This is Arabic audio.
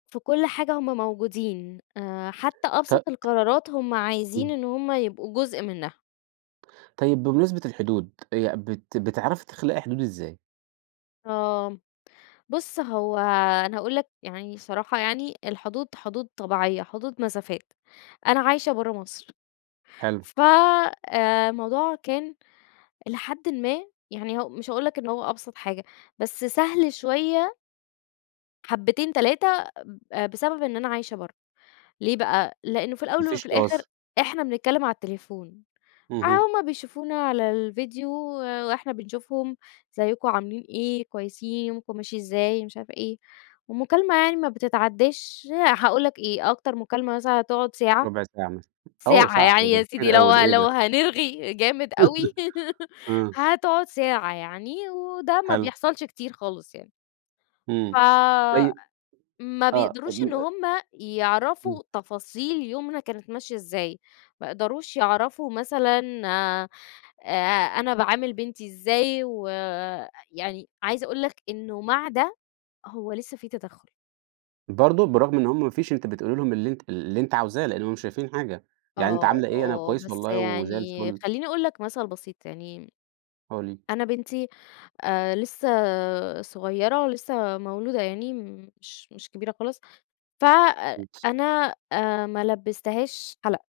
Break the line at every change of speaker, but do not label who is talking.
في كل حاجة هم موجودين، آآ حتى
ط ط
أبسط القرارات هم عايزين
إمم.
إن هم يبقوا جزء منها.
طيب بمناسبة الحدود، يع بت بتعرفي تخلقي حدود إزاي؟
آه، بُص هو أنا هاقول لَك يعني، صراحة يعني، الحدود حدود طبيعية، حدود مسافات. أنا عايشة برّه مصر.
حلو.
ف آآ، الموضوع كان- إلى حدٍّ ما- يعني هو مش هاقول لَك إن هو أبسط حاجة، بس سهل شوية حبتين، تلاتة ب آآ، بسبب إن أنا عايشة برّه. ليه بقى؟ لأن في
ما
الأول
فيش
وفي الآخر
تواصل.
إحنا بنتكلم على التليفون، آآ
اهم.
هم بيشوفونا على الفيديو وإحنا بنشوفهم، أزيكم؟ عاملين إيه؟ كويسين؟ يومكم ماشي إزاي؟ مش عارفة إيه، ومكالمة يعني ما بتتعداش هاقول لَك إيه؟ أكتر مكالمة مثلًا هتقعد ساعة،
ربع ساعة مثلًا، أوه
ساعة
ساعة!
يعني
ده
يا سيدي
كتير أوي،
لو
ده إيه
لو
ده!
هنرغي جامد أوي
إمم.
هتقعد ساعة يعني وده ما
حلو.
بيحصلش كتير خالص يعني. ف
إمم، طيب
ما
آه،
بيقدروش إن
طب [unintelligible]
هم
إمم.
يعرفوا تفاصيل يومنا كانت ماشية إزاي، ما يقدروش يعرفوا مثلًا، آآ، أنا باعامل بنتي إزاي و يعني عايزة أقول لَك إنه مع ده، هو لسه في تدخل.
برضو! برغم إن هم ما فيش أنتِ بتقولي لهم اللي أنتِ اللي أنتِ عاوزاه لأنه مش شايفين حاجة، يعني أنتِ
آه،
عاملة إيه؟ أنا
آه،
كويسة
بس
والله وزي
يعني
الفل.
خليني أقول لَك مثل بسيط يعني،
[unintelligible]
أنا بنتي آآ، لسه صغيرة ولسه مولودة يعني مش مش كبيرة خالص، فَأ
امم.
أنا آآ ما لبستهاش حلق.